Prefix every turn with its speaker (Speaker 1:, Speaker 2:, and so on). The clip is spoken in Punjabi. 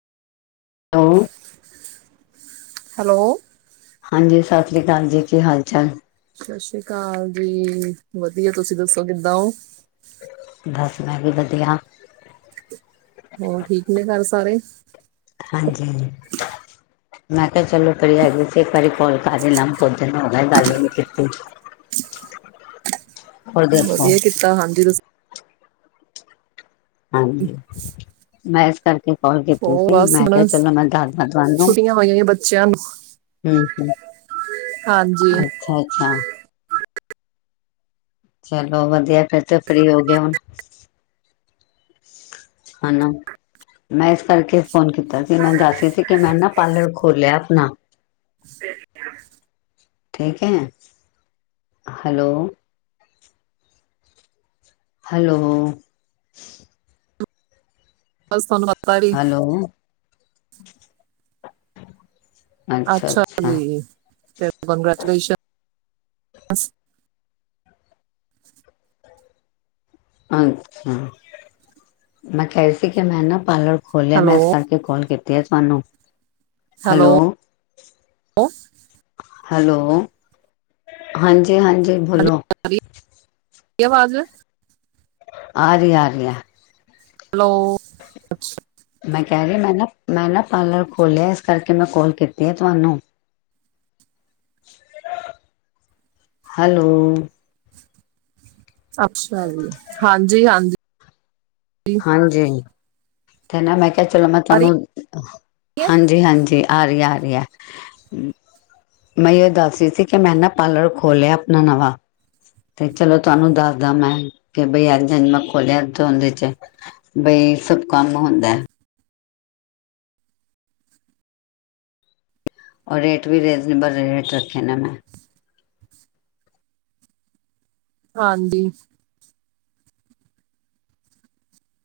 Speaker 1: [inaudible]
Speaker 2: ਹੈਲੋ
Speaker 1: ਹਾਂਜੀ ਸ ਸ਼੍ਰੀ ਕਾਲ ਜੀ ਕੀ ਹਾਲ-ਚਾਲ?
Speaker 2: ਸ ਸ਼੍ਰੀ ਕਾਲ ਜੀ ਵਧੀਆ ਤੁਸੀਂ ਦੱਸੋ ਕਿੱਦਾਂ ਓ?
Speaker 1: ਬਸ ਮੈਂ ਵੀ ਵਧੀਆ।
Speaker 2: ਹੋਰ ਠੀਕ ਨੇ ਘਰ ਸਾਰੇ?
Speaker 1: ਹਾਂਜੀ। ਮੈਂ ਕਿਹਾ ਚਲੋ ਕੜੀ ਹੈਗੀ ਸੀ ਇੱਕ ਵਾਰੀ ਕੌਲ ਕਰ ਲਾ ਬੋ ਦਿਨ ਹੋਗੇ ਗੱਲ ਈ ਨੀ ਕੀਤੀ। [inaudible] ਦੱਸੋ
Speaker 2: ਵਧੀਆ ਕੀਤਾ ਹਾਂਜੀ ਤੁਸੀਂ।
Speaker 1: ਹਾਂਜੀ ਮੈਂ ਇਸ ਕਰ ਕੀ ਕਾਲ ਕੀਤੀ
Speaker 2: ਹੋਰ
Speaker 1: ਸੀ
Speaker 2: ਬਸ
Speaker 1: ਮੈਂ ਕਿਹਾ
Speaker 2: ਹੁਣ
Speaker 1: ਚਲੋ ਮੈਂ ਦੱਸਦਾ ਤੁਹਾਨੂੰ।
Speaker 2: ਛੁੱਟੀਆਂ ਹੋਈਆਂ ਬੱਚਿਆਂ ਨੂੰ
Speaker 1: ਹੂੰ-ਹੂੰ।
Speaker 2: ਹਾਂਜੀ।
Speaker 1: ਅੱਛਾ! ਚਲੋ ਵਧੀਆ ਫਿਰ 'ਤੇ ਫਰੀ ਹੋਗੇ ਹੁਣ। ਹੁਣ, ਮੈਂ ਇਸ ਕਰਕੇ ਫੋਨ ਕੀਤਾ ਸੀ ਮੈਂ ਦੱਸ ਰੀ ਸੀ ਕਿ ਮੈਂ ਨਾ ਪਾਰਲਰ ਖੋਲਿਆ ਆਪਣਾ।
Speaker 2: [inaudible]
Speaker 1: ਠੀਕ ਐ, ਹੈਲੋ ਹੈਲੋ
Speaker 2: ਬਸ ਧੰਨਵਾਦ
Speaker 1: ਹੈਲੋ,
Speaker 2: ਅੱਛਾ
Speaker 1: ਅੱਛਾ-ਅੱਛਾ।
Speaker 2: ਜੀ ਕੰਗ੍ਰੈਚੁਲੇਸ਼ਨ।
Speaker 1: ਅੱਛਾ, ਮੈਂ ਕਹਿ ਰੀਣ ਸੀ ਕਿ ਮੈਂ ਨਾ ਪਾਰਲਰ ਖੋਲਿਆ ਮੈਂ
Speaker 2: ਹੈਲੋ
Speaker 1: ਸ ਕੇ ਕਾਲ ਕੀਤੀ ਆ ਤੁਹਾਨੂੰ, ਹੈਲੋ ਹੈਲੋ, ਹਾਂਜੀ-ਹਾਂਜੀ ਬੋਲੋ।
Speaker 2: ਏ ਅਵਾਜ਼
Speaker 1: ਆਰੀ ਆ ਰੀਆ।
Speaker 2: ਹੈਲੋ
Speaker 1: ਮੈਂ ਕੈ ਰੀ ਆ ਮੈਂ ਨਾ ਮੈਂ ਨਾ ਪਾਰਲਰ ਖੋਲਿਆ ਇਸ ਕਰਕੇ ਮੈਂ ਕੌਲ ਕੀਤੀ ਆ ਤੁਹਾਨੂੰ। ਹੈਲੋ
Speaker 2: ਅੱਛਾ ਜੀ ਹਾਂਜੀ-ਹਾਂਜੀ।
Speaker 1: ਹਾਂਜੀ 'ਤੇ ਨਾ ਮੈਂ ਕਿਆ ਚਲੋ ਮੈਂ
Speaker 2: ਆ ਰਹੀ
Speaker 1: ਤੁਹਾਨੂੰ,
Speaker 2: ਹੈ?
Speaker 1: ਹਾਂਜੀ-ਹਾਂਜੀ। ਆਰੀ-ਆਰੀ ਐ। ਮੈਂ ਏਇਓ ਦੱਸ ਰੀ ਸੀ ਕਿ ਮੈਂ ਨਾ ਪਾਰਲਰ ਖੋਲਿਆ, ਆਪਣਾ ਨਵਾਂ। ਤੇ ਚਲੋ, ਤੁਆਨੂੰ ਦੱਸਦਾ ਮੈਂ ਕਿ ਬਈ ਐਂਜ-ਐਂਜ ਮੈਂ ਖੋਲਿਆ ਓਨਦੇ ਚ। ਬਈ, ਸਭ ਕੰਮ ਹੁੰਦਾ। ਔਰ ਰੇਟ ਵੀ ਰੀਜ਼ਨੇਬਲ ਰੇਟ ਰੱਖੇ ਨੇ ਮੈਂ।
Speaker 2: ਹਾਂਜੀ।